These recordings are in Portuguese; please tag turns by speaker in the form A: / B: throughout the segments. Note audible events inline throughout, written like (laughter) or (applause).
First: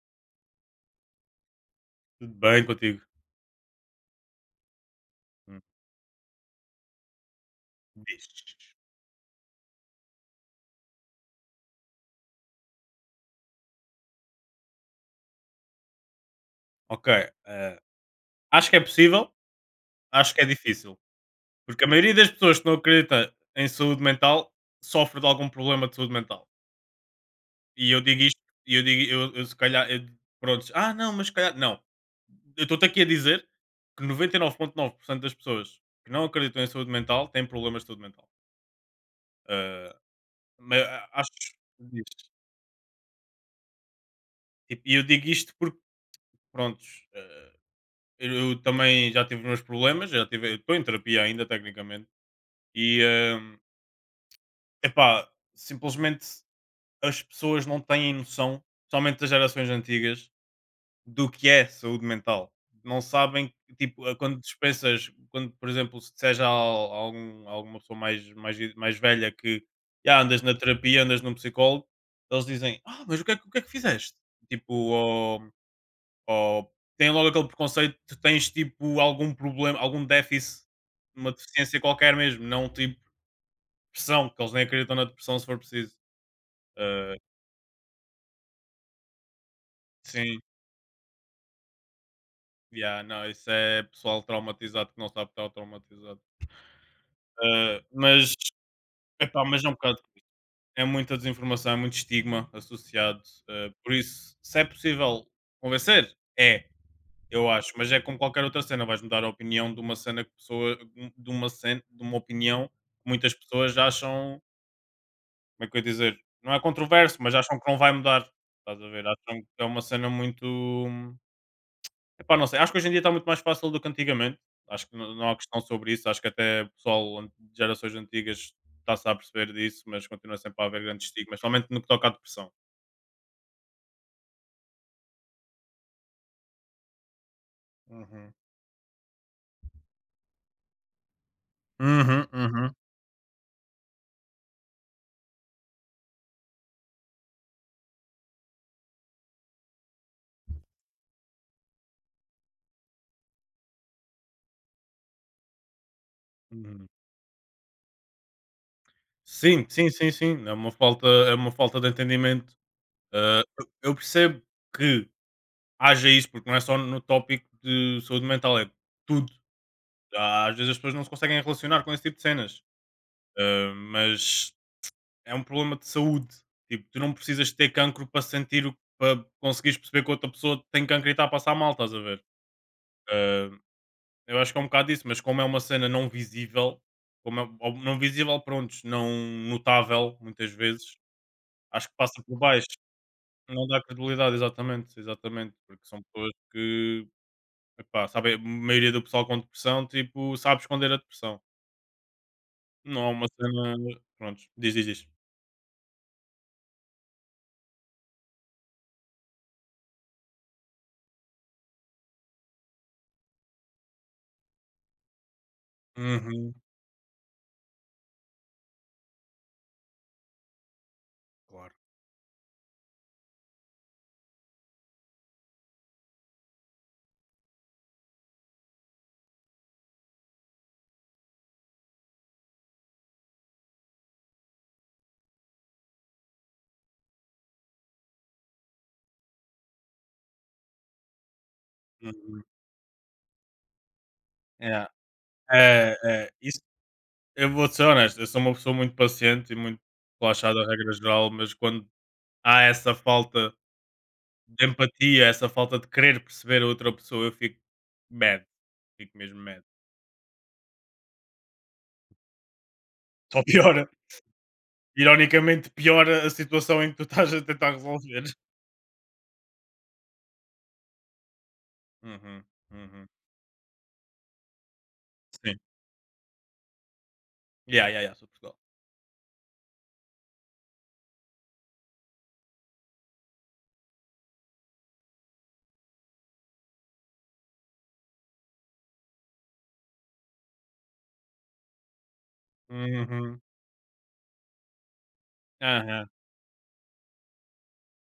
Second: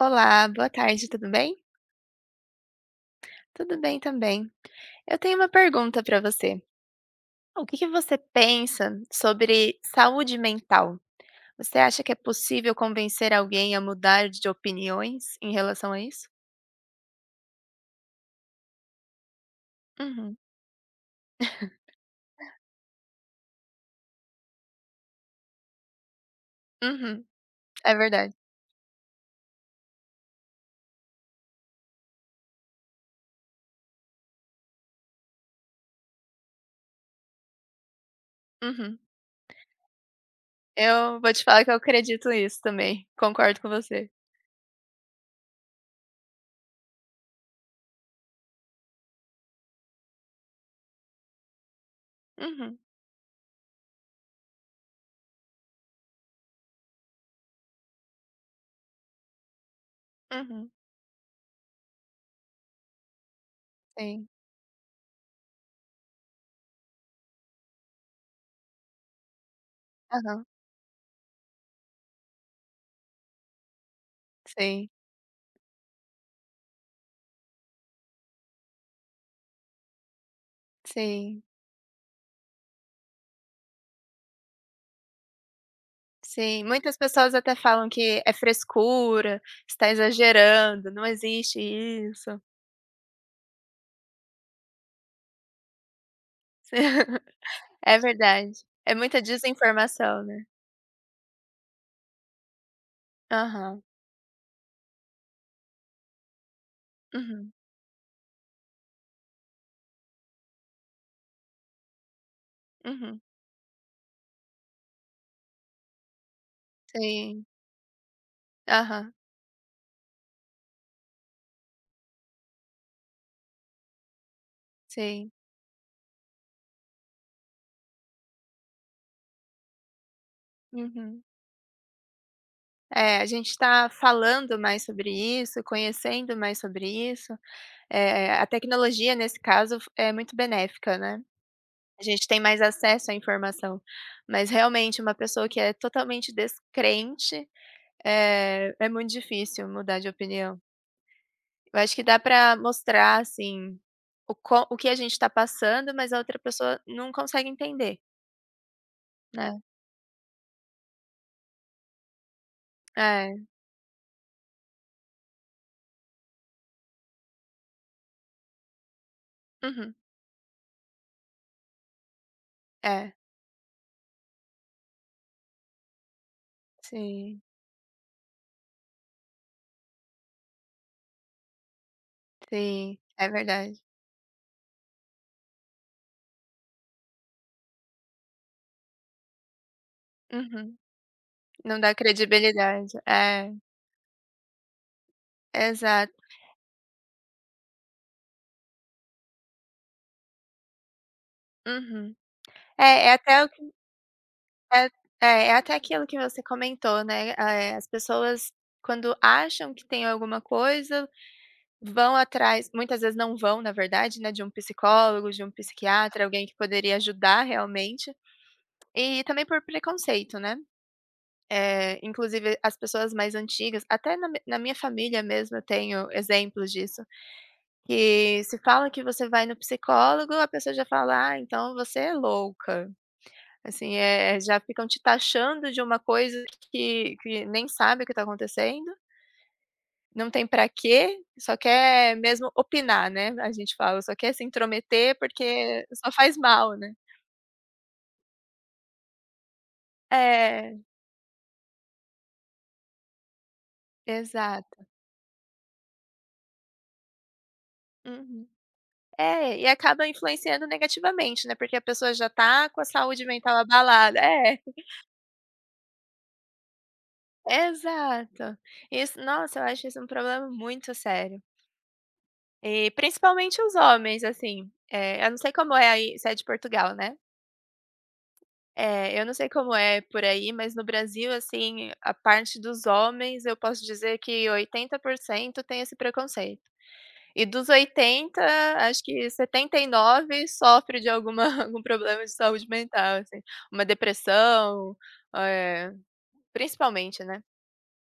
A: Olá, boa tarde, tudo bem?
B: Tudo bem contigo?
A: Tudo bem também. Eu tenho uma
B: Hum.
A: pergunta para você. O que que você
B: Diz.
A: pensa sobre saúde mental? Você acha que é possível convencer alguém a mudar de opiniões em relação a isso?
B: Ok, eh, acho que é possível, acho
A: Uhum,
B: que é difícil, porque a maioria das pessoas que não acredita em saúde mental sofre de algum problema de saúde mental.
A: uhum,
B: E
A: é
B: eu digo
A: verdade.
B: isto, e eu digo, eu se calhar, prontos, ah não, mas se calhar, não. Eu estou-te aqui a dizer que 99,9% das pessoas que não acreditam em saúde mental têm problemas de saúde mental.
A: Uhum.
B: Eh, mas
A: Eu vou
B: acho,
A: te falar que eu acredito
B: diz.
A: nisso também. Concordo com você.
B: Tipo, e eu digo isto porque, prontos. Eu também já tive os meus problemas, já tive, estou em terapia ainda, tecnicamente,
A: Uhum,
B: e é epá, simplesmente as pessoas não têm noção, somente das gerações antigas,
A: uhum,
B: do que é saúde mental. Não sabem, tipo,
A: sim.
B: quando dispensas, quando, por exemplo, se disseres a, a algum, a alguma pessoa mais, mais velha que "Ya, andas
A: Aham,
B: na terapia, andas num psicólogo, eles dizem, ah, mas o que é, que o que é que fizeste? Tipo,
A: sim,
B: ou tem logo aquele preconceito, tu tens tipo algum problema, algum déficit, uma
A: sim.
B: deficiência qualquer mesmo, não tipo depressão, que eles nem acreditam na depressão se for preciso.
A: Sim, muitas
B: Ah,
A: pessoas até falam que é frescura, está
B: sim,
A: exagerando, não existe isso.
B: yeah, não, isso é pessoal traumatizado que não sabe que está traumatizado.
A: (laughs)
B: Ah,
A: É
B: mas,
A: verdade, é muita
B: epá, mas é um bocado,
A: desinformação, né.
B: é muita desinformação, é muito estigma associado. Ah,
A: Aham,
B: por isso, se é possível convencer, é. Eu
A: uhum,
B: acho, mas é como qualquer outra cena, vais mudar a opinião de uma cena que pessoa, de uma cena, de uma opinião que
A: uhum,
B: muitas pessoas acham, como é que eu ia dizer, não é controverso, mas
A: sim,
B: acham que não vai mudar. Estás a ver?
A: aham,
B: Acham que é uma cena muito. Epá, não sei. Acho que hoje em dia está muito mais fácil do que antigamente. Acho que
A: sim,
B: não há questão sobre isso. Acho que até o pessoal de gerações antigas está-se a perceber disso, mas continua sempre a haver grandes
A: uhum.
B: estigmas, somente no que toca à depressão.
A: É, a gente está falando mais sobre isso, conhecendo mais sobre isso, é
B: Uhum.
A: a tecnologia nesse caso é muito benéfica, né. A gente
B: Uhum,
A: tem mais
B: uhum,
A: acesso à informação, mas realmente uma pessoa que é totalmente descrente. É, é muito difícil mudar de opinião. Eu acho que dá pra mostrar, assim, o que a gente tá passando, mas a outra pessoa
B: uhum.
A: não consegue entender, né.
B: Sim, sim, sim, sim. É uma falta de entendimento. Ah,
A: É.
B: eu percebo que haja isso, porque não é só no tópico de saúde mental, é tudo.
A: Uhum.
B: Há- Às vezes as pessoas não se conseguem relacionar com esse tipo de cenas.
A: É.
B: Ah, mas é um problema de saúde. Tipo, tu não
A: Sim,
B: precisas ter cancro para sentir, para conseguires perceber que outra pessoa tem cancro e está a passar mal, estás a ver?
A: sim. É
B: Ah,
A: verdade.
B: eu acho que é um bocado isso, mas como é uma cena não visível, como é, ou não visível, prontos, não notável, muitas
A: Uhum.
B: vezes,
A: Não
B: acho
A: dá
B: que passa por baixo.
A: credibilidade. É.
B: Não dá credibilidade, exatamente, exatamente, porque são
A: Exato.
B: pessoas que, epá, sabem, a maioria do pessoal com depressão, tipo, sabe esconder a depressão.
A: Uhum.
B: Não
A: É,
B: é
A: é
B: uma
A: até o que
B: cena, prontos,
A: é
B: diz.
A: é até aquilo que você comentou, né. As pessoas quando acham que tem alguma coisa vão atrás. Muitas vezes não vão, na verdade, né, de um psicólogo, de um psiquiatra, alguém
B: Uhum,
A: que poderia ajudar realmente, e também por preconceito, né.
B: claro.
A: Inclusive as pessoas mais antigas, até na mi na minha família mesmo eu tenho exemplos disso, que se fala que você vai no psicólogo, a pessoa já fala: "Ah, então você é louca", assim, é, já ficam te taxando de uma coisa que nem sabe o que está acontecendo. Não tem pra quê, só quer
B: Uhum.
A: mesmo opinar, né, a gente fala, só quer se
B: Yeah.
A: intrometer porque
B: É,
A: só
B: é,
A: faz
B: isso,
A: mal, né.
B: eu vou ser honesto, eu sou uma pessoa muito paciente e muito relaxada, a
A: É,
B: regra geral, mas quando há essa falta de
A: exato.
B: empatia, essa falta de querer perceber a outra pessoa, eu fico mad,
A: Uhum.
B: fico mesmo
A: É,
B: mad.
A: e acaba influenciando negativamente, né, porque a pessoa já tá com a saúde
B: Só
A: mental
B: piora,
A: abalada. É,
B: ironicamente, piora a situação em que tu estás a tentar resolver.
A: exato. Isso nossa, eu acho isso um problema muito sério.
B: Uhum,
A: E
B: uhum.
A: principalmente os homens, assim, eu não sei
B: Sim.
A: como é aí, você é de Portugal, né?
B: Yeah, yeah, yeah, sou de Portugal.
A: É, eu não sei como é por aí, mas no Brasil, assim, a parte dos homens, eu posso dizer que 80% tem esse preconceito. E dos 80, acho que 79 sofre de alguma (laughs) algum problema de saúde mental,
B: Uhum.
A: assim, uma depressão, eh,
B: Aham.
A: principalmente, né.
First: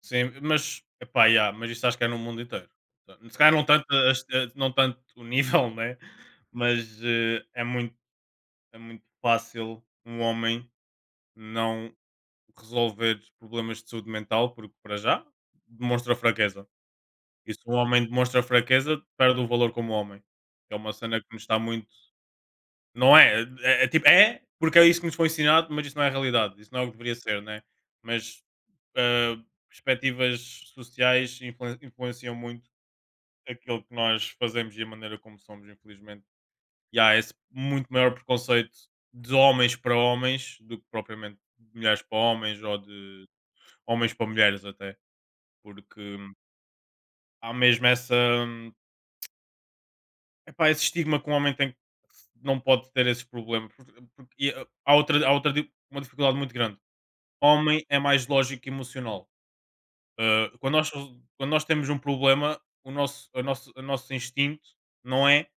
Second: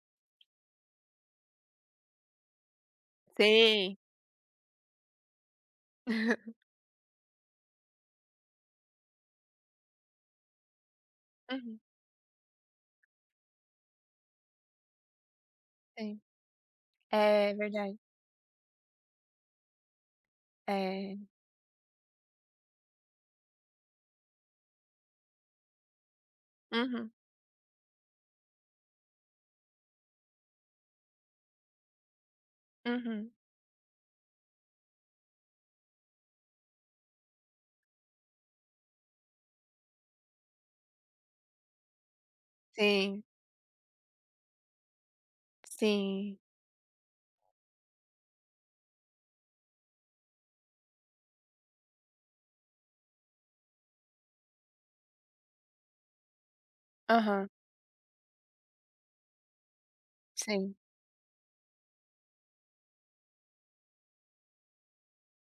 B: Sim, mas, epá, yeah, mas isso acho que é no mundo inteiro. Portanto, se calhar não tanto,
A: Sim.
B: não tanto o nível, (laughs) né?
A: (laughs)
B: Mas é muito fácil um homem
A: Uhum,
B: não resolver problemas de saúde mental, porque para já demonstra
A: sim.
B: fraqueza. E
A: É
B: se um
A: verdade.
B: homem demonstra fraqueza, perde o valor como homem. Que é uma
A: É.
B: cena que nos está muito. Não é, é tipo, é, porque é isso que nos foi ensinado, mas isso não é a realidade, isso não é o que
A: Uhum,
B: deveria ser, né? Mas, ah, perspectivas sociais influenciam muito
A: uhum.
B: aquilo que nós fazemos e a maneira como somos, infelizmente. E há esse muito maior preconceito de homens para homens do que propriamente de mulheres para homens ou
A: Sim,
B: de homens para mulheres até, porque
A: sim.
B: há mesmo essa hum, epá, esse estigma que um homem tem que não pode ter esse problema porque e ah, há outra di uma dificuldade muito grande.
A: Aham,
B: Homem é mais lógico e emocional. Ah,
A: sim.
B: quando nós temos um problema, o nosso instinto não é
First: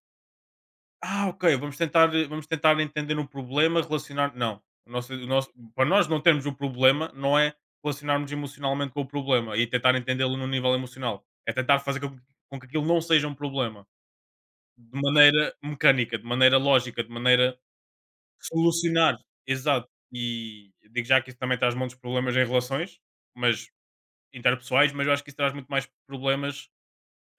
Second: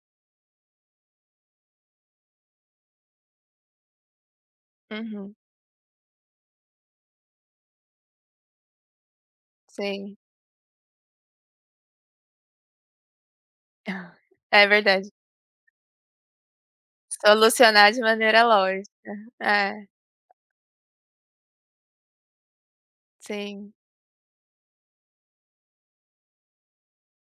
B: ah, ok, vamos tentar entender um problema, relacionar. Não. O
A: Uhum,
B: nosso, para nós não termos um problema, não é relacionarmos emocionalmente com o problema e tentar
A: sim.
B: entendê-lo no nível emocional. É tentar fazer com que aquilo não seja um problema
A: (laughs) É
B: de
A: verdade.
B: maneira mecânica, de maneira lógica, de maneira
A: Solucionar de maneira lógica.
B: solucionar. Exato.
A: É,
B: E digo já que isso também traz montes de problemas em relações, mas
A: sim,
B: interpessoais, mas eu acho que isso traz muito mais problemas,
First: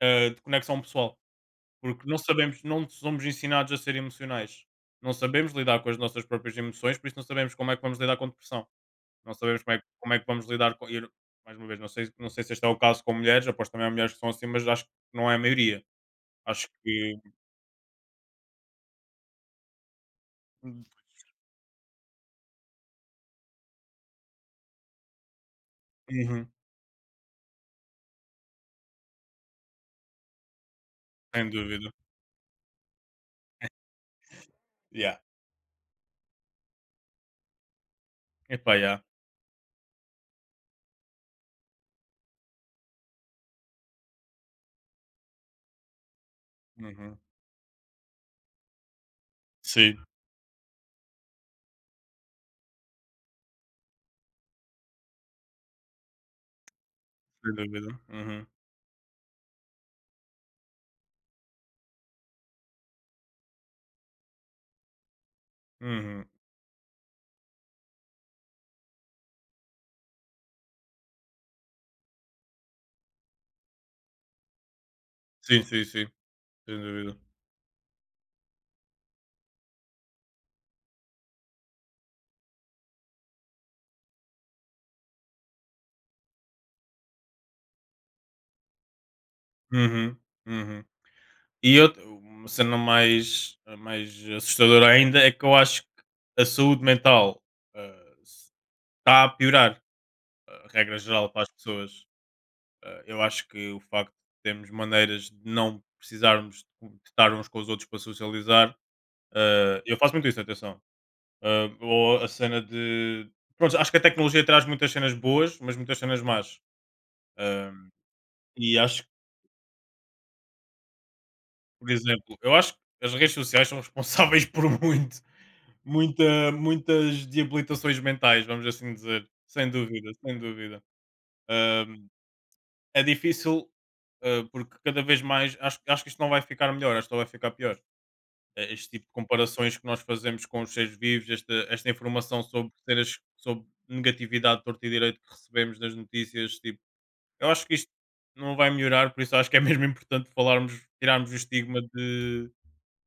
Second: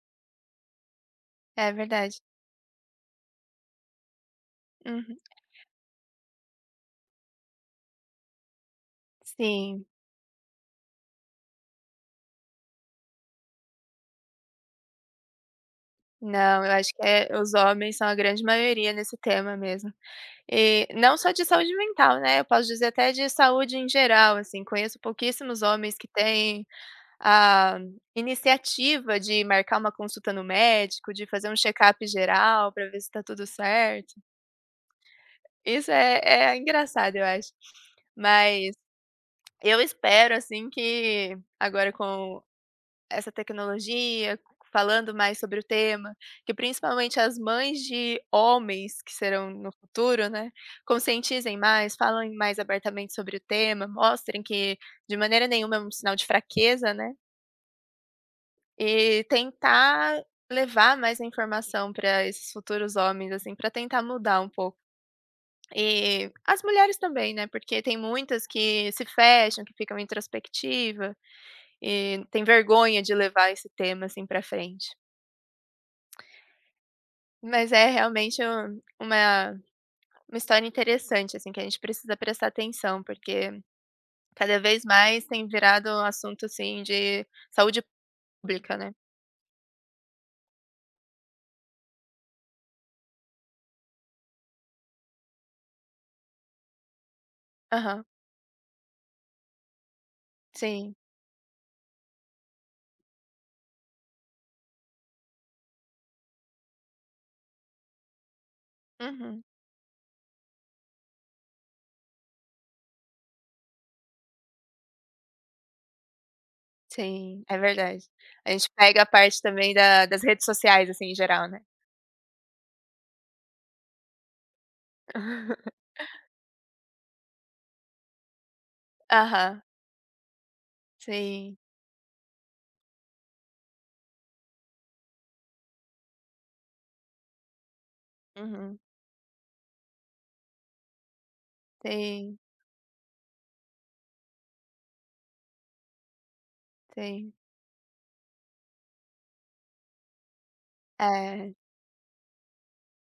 B: ah, de conexão pessoal,
A: é
B: porque não
A: verdade.
B: sabemos, não somos ensinados a ser emocionais. Não
A: Uhum,
B: sabemos lidar com as nossas próprias emoções, por isso não sabemos como é que vamos lidar com depressão. Não sabemos como é,
A: sim.
B: como é que vamos lidar com. Mais uma vez, não sei, não sei se este é o caso com mulheres, aposto também há mulheres que são assim, mas acho que não é a maioria.
A: Não,
B: Acho
A: eu acho que
B: que.
A: é, os homens são a grande maioria nesse tema mesmo. E não só de saúde mental, né, eu posso dizer até de saúde em geral, assim, conheço pouquíssimos homens que
B: Uhum,
A: têm a iniciativa de marcar uma consulta no médico, de fazer
B: sem
A: um
B: dúvida.
A: check-up geral para ver se tá tudo certo.
B: Yeah.
A: Isso é, engraçado, eu acho. Mas
B: Epá, yeah.
A: eu espero, assim, que agora com essa tecnologia, falando mais sobre o tema, que
B: Uhum.
A: principalmente as mães de homens que serão no
B: Sim,
A: futuro, né, conscientizem mais, falem mais abertamente sobre o tema, mostrem que de maneira nenhuma é um sinal de fraqueza, né,
B: sem dúvida. Uhum.
A: e tentar levar mais a informação para esses futuros homens, assim, para tentar mudar um pouco.
B: Uhum.
A: E as mulheres também, né, porque tem muitas que se fecham, que ficam introspectiva e tem vergonha de levar esse tema, assim, para frente.
B: Sim, sim, sim, sem dúvida.
A: Mas é realmente uma história interessante, assim, que a gente precisa prestar atenção, porque cada vez mais tem virado um assunto, assim, de saúde pública, né.
B: Uhum. Uhum. E eu, uma cena mais, mais assustadora ainda é que eu acho que a saúde mental
A: Aham,
B: ah, está a piorar, a
A: sim.
B: regra geral, para as pessoas. Ah, eu acho que o facto de termos maneiras de não precisarmos de estar uns com os outros para socializar,
A: Uhum.
B: ah, eu faço muito isso, atenção. Ah, ou a cena de. Pronto, acho que a tecnologia traz muitas cenas boas, mas muitas cenas más.
A: Sim, é
B: Ah,
A: verdade. A gente
B: e
A: pega
B: acho
A: a
B: que,
A: parte também da das redes sociais, assim, em geral, né.
B: por exemplo, eu acho que as redes sociais são responsáveis (laughs) por muito.
A: (laughs)
B: Muitas deabilitações mentais, vamos assim dizer,
A: Aham,
B: sem dúvida, sem dúvida.
A: sim.
B: Hum, é difícil, hã, porque cada vez mais acho que isto não vai ficar melhor, acho que só vai ficar pior.
A: Uhum.
B: Este tipo de comparações que nós fazemos com os seres vivos, esta
A: Sim,
B: informação sobre cenas sobre negatividade torto e direito que recebemos nas notícias, tipo,
A: sim.
B: eu acho que isto não vai melhorar, por isso acho que é (laughs) mesmo importante falarmos tirarmos o
A: É.
B: estigma de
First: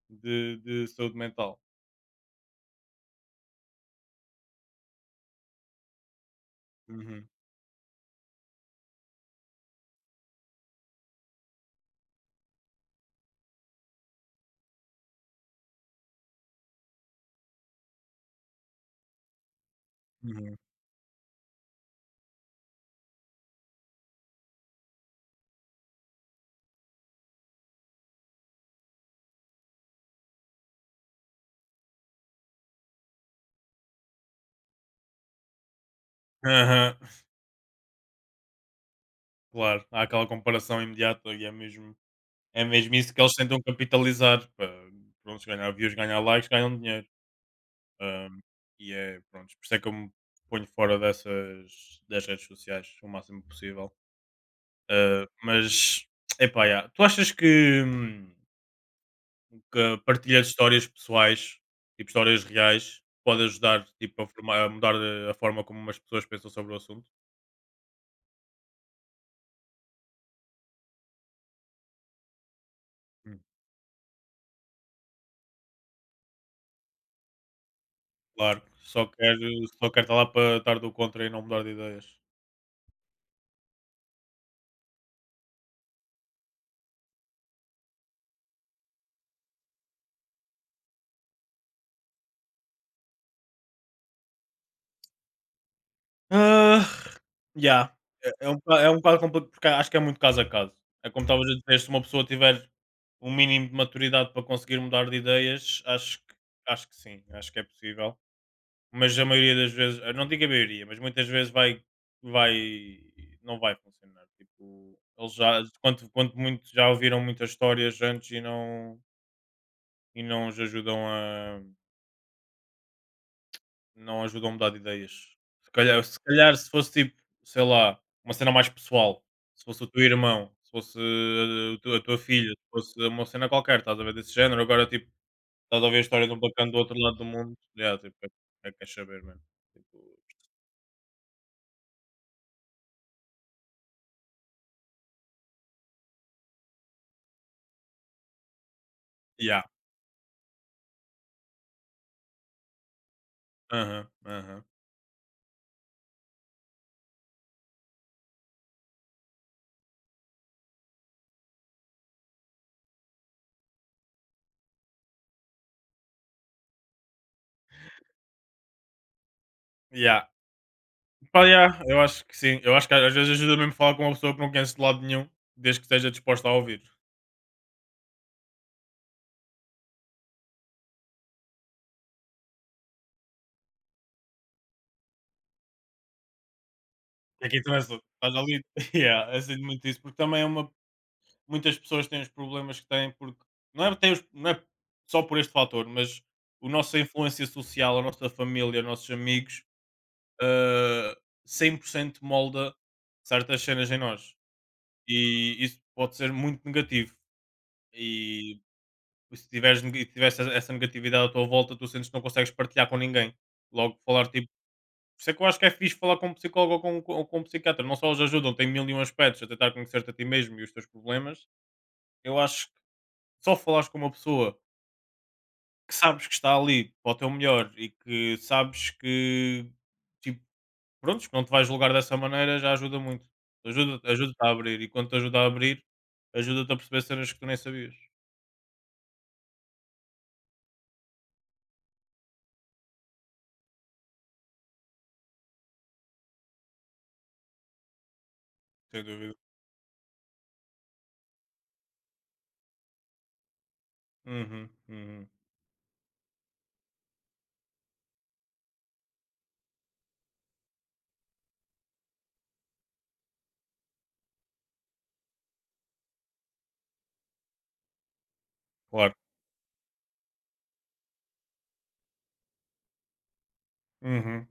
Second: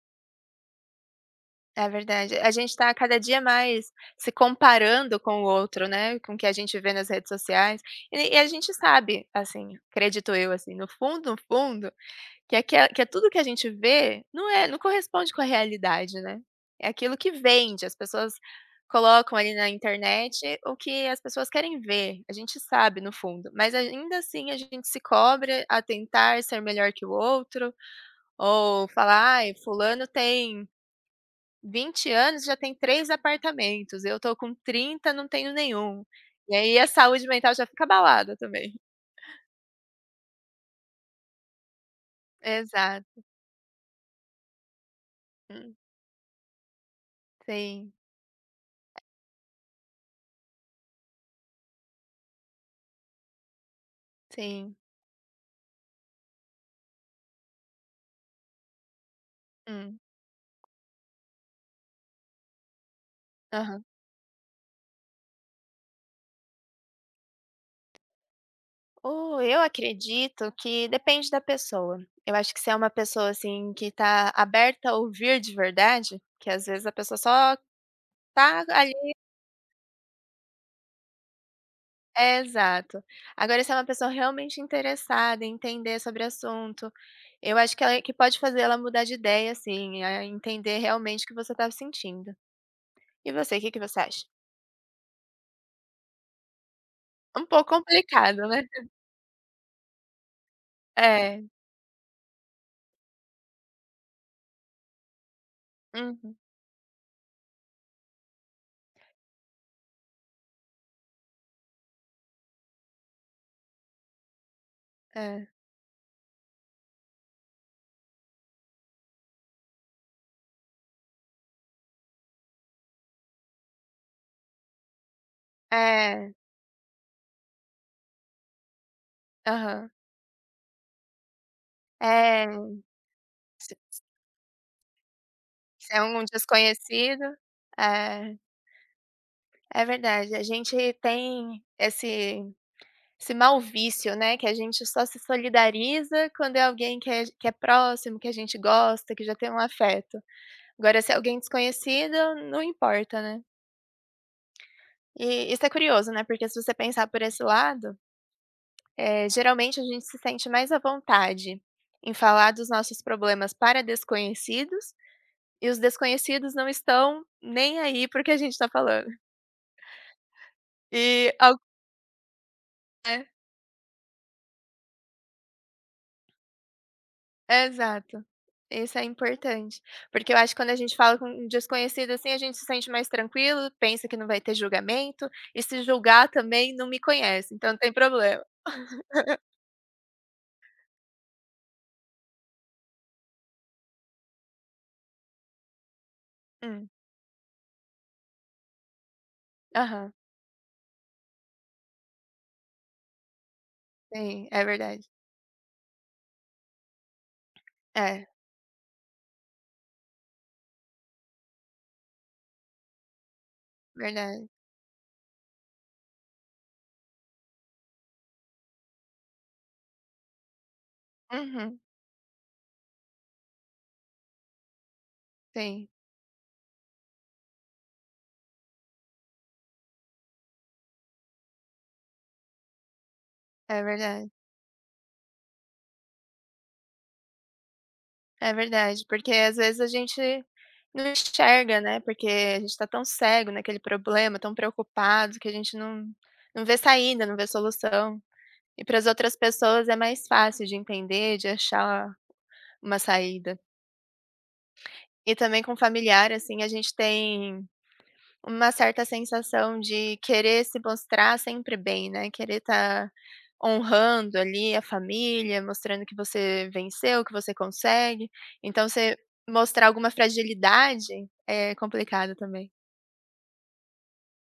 B: de saúde mental.
A: É verdade. A gente está cada dia mais se comparando com o outro, né, com o que a gente vê nas
B: Uhum,
A: redes sociais. E a gente sabe, assim, acredito eu, assim, no fundo, no fundo, que aque que tudo que a gente vê não corresponde com a realidade, né. É aquilo que vende, as pessoas colocam ali na
B: uhum.
A: internet o que as pessoas querem ver, a gente sabe no fundo, mas ainda assim a gente se cobra a tentar ser melhor que o outro, ou falar: "Ai, fulano tem 20 anos, já tem 3 apartamentos, eu tô com 30, não tenho nenhum". E aí a
B: (laughs)
A: saúde mental já fica abalada também.
B: Claro, há aquela comparação imediata e é mesmo isso que
A: Exato.
B: eles tentam capitalizar para pronto, ganhar views, ganhar likes, ganham dinheiro.
A: Sim,
B: Ahm, e é pronto, por isso é que eu me ponho fora dessas das redes sociais o máximo possível.
A: sim.
B: Ah, mas epá, yeah. Tu achas que a
A: Hum.
B: partilha de histórias pessoais, tipo histórias reais, pode
A: Aham.
B: ajudar tipo, formar- a mudar a forma como as pessoas pensam sobre o assunto?
A: Oh, eu acredito que depende da pessoa. Eu acho que se é uma pessoa,
B: Hum,
A: assim, que tá aberta a ouvir de verdade, que às vezes a pessoa só
B: Claro,
A: tá.
B: só quer estar lá para estar do contra e não mudar de ideias.
A: É, exato. Agora se é uma pessoa realmente interessada em entender sobre o assunto, eu acho que ela que pode fazer ela mudar de ideia, assim, a entender realmente o que você tá sentindo. E você, o que que você acha?
B: Ah,
A: Um pouco
B: já é
A: complicado,
B: é um
A: né?
B: boca é um bocado complicado, porque acho que é muito caso a caso. É como
A: É.
B: estavas a dizer, se uma pessoa tiver um mínimo de maturidade para conseguir mudar de ideias,
A: Uhum.
B: acho que sim, acho que é possível. Mas a maioria das vezes, eu não digo a maioria, mas muitas vezes vai não vai funcionar. Tipo, eles
A: É.
B: já quanto muito já ouviram muitas histórias antes e não os ajudam a não ajudam a mudar de ideias. Se
A: É.
B: calhar se fosse tipo, sei lá, uma cena mais pessoal, se fosse o
A: Aham.
B: teu irmão, se fosse a tua
A: É.
B: filha, se fosse uma cena
A: Se
B: qualquer, estás a ver, desse género, agora tipo, estás a
A: se
B: ouvir a
A: é um
B: história de um bacana do outro lado
A: desconhecido.
B: do mundo, yeah, tipo,
A: É.
B: é que queres saber, mano.
A: É
B: Tipo,
A: verdade. A gente tem esse, esse mau vício, né, que a gente só se solidariza quando é alguém que é, que é próximo, que a gente gosta, que já tem um
B: yeah,
A: afeto. Agora se é alguém desconhecido, não importa, né.
B: aham, aham.
A: E isso é curioso, né, porque se você pensar por esse lado, geralmente a gente se sente mais à vontade em falar dos nossos problemas para desconhecidos, e os desconhecidos não estão nem aí para o que a gente está falando.
B: Yeah.
A: E
B: Pá,
A: ao
B: yeah, eu acho que sim, eu acho que às
A: é.
B: vezes ajuda mesmo falar com uma pessoa que não conheces de lado nenhum, desde que esteja disposta a ouvir.
A: Exato. Isso é importante, porque eu acho que quando a gente fala com um desconhecido, assim, a gente se sente mais tranquilo, pensa que não vai ter julgamento, e se julgar também não me
B: O que é
A: conhece,
B: que
A: então não tem
B: interessa? Estás
A: problema.
B: ali, (laughs) yeah, é sinto muito isso, porque também é uma muitas pessoas têm os problemas que têm porque não é, têm os- não é só por este fator, mas a
A: Hum,
B: nossa influência social, a nossa família, os nossos amigos,
A: aham,
B: eh, 100% molda certas cenas em nós.
A: sim, é verdade.
B: E isso pode ser muito negativo.
A: É,
B: E se tiveres, tiveres essa essa negatividade à tua volta, tu sentes que não consegues partilhar com ninguém. Logo, falar tipo.
A: verdade.
B: Por isso é que eu acho que é fixe falar com um psicólogo ou ou com um psiquiatra. Não só eles ajudam, tem mil e um aspectos a tentar conhecer-te a ti mesmo e os teus problemas.
A: Uhum,
B: Eu acho que só falares com uma pessoa
A: sim,
B: que sabes que está ali para o teu melhor e que sabes que, tipo, prontos, que não te vais julgar dessa maneira já ajuda muito.
A: é verdade.
B: Ajuda-te a abrir e quando te ajuda a abrir, ajuda-te a perceber cenas que tu nem sabias.
A: É verdade, porque às vezes a gente não enxerga, né, porque a gente tá tão cego naquele problema, tão preocupado, que a gente não não vê saída, não vê solução. E para
B: Sem
A: as
B: dúvida.
A: outras pessoas é mais fácil de entender, de achar uma saída.
B: Uhum, uhum,
A: E também com familiar, assim, a gente tem uma certa sensação de querer se mostrar sempre bem, né, querer estar honrando ali a família, mostrando que você venceu, que você consegue. Então
B: claro.
A: você mostrar alguma fragilidade é complicado também.
B: Uhum.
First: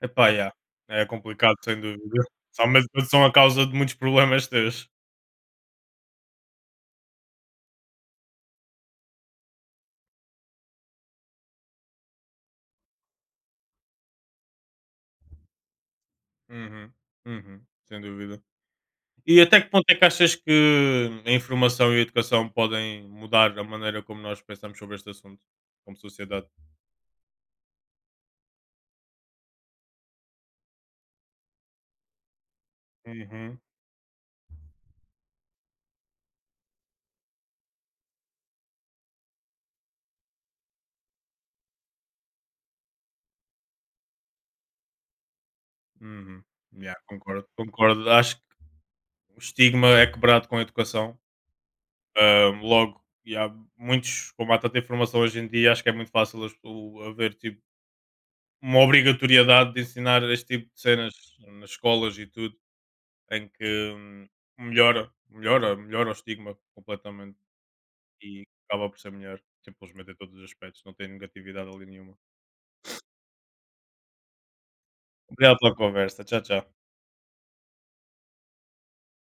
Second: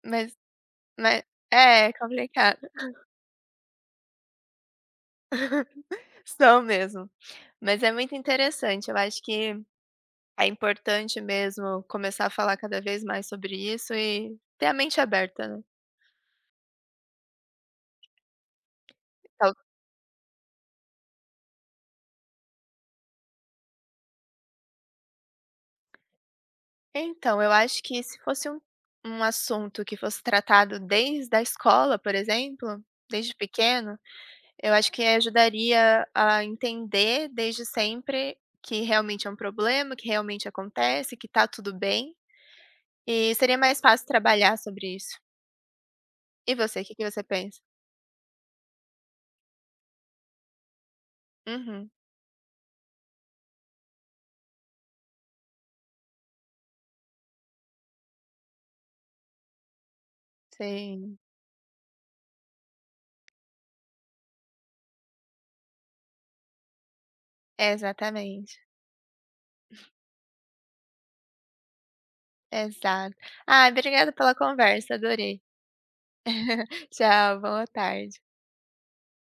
B: Epá,
A: Mas
B: yeah. É
A: mas
B: complicado, sem
A: é, é
B: dúvida.
A: complicado.
B: São, mas são a causa de muitos problemas teus.
A: (laughs) São mesmo. Mas é muito interessante, eu acho que é importante mesmo começar a falar cada vez mais sobre isso e ter a mente aberta, né.
B: Uhum, uhum, sem dúvida. E
A: Tal
B: até que ponto é que achas que a informação e a educação podem mudar a maneira como nós pensamos sobre este assunto, como sociedade?
A: Então, eu acho que se fosse um, um assunto que fosse tratado desde a escola, por exemplo, desde
B: Uhum,
A: pequeno, eu acho que ajudaria a entender desde sempre que realmente é um problema, que realmente acontece, que tá tudo bem, e seria mais fácil trabalhar sobre isso.
B: uhum.
A: E você, o que
B: Yeah,
A: que você
B: concordo,
A: pensa?
B: concordo. Acho que o estigma é quebrado com a educação.
A: Uhum,
B: Logo, e há muitos, como há tanta informação hoje em dia, acho que é muito fácil haver tipo, uma obrigatoriedade de ensinar este tipo de cenas
A: sim,
B: nas escolas e tudo, em que hum, melhora o estigma completamente e
A: exatamente.
B: acaba por ser melhor, simplesmente em todos os aspectos, não tem negatividade ali nenhuma.
A: Exato. Ah, obrigada pela conversa, adorei.
B: Obrigado pela conversa, tchau, tchau.
A: (laughs) Tchau, boa tarde.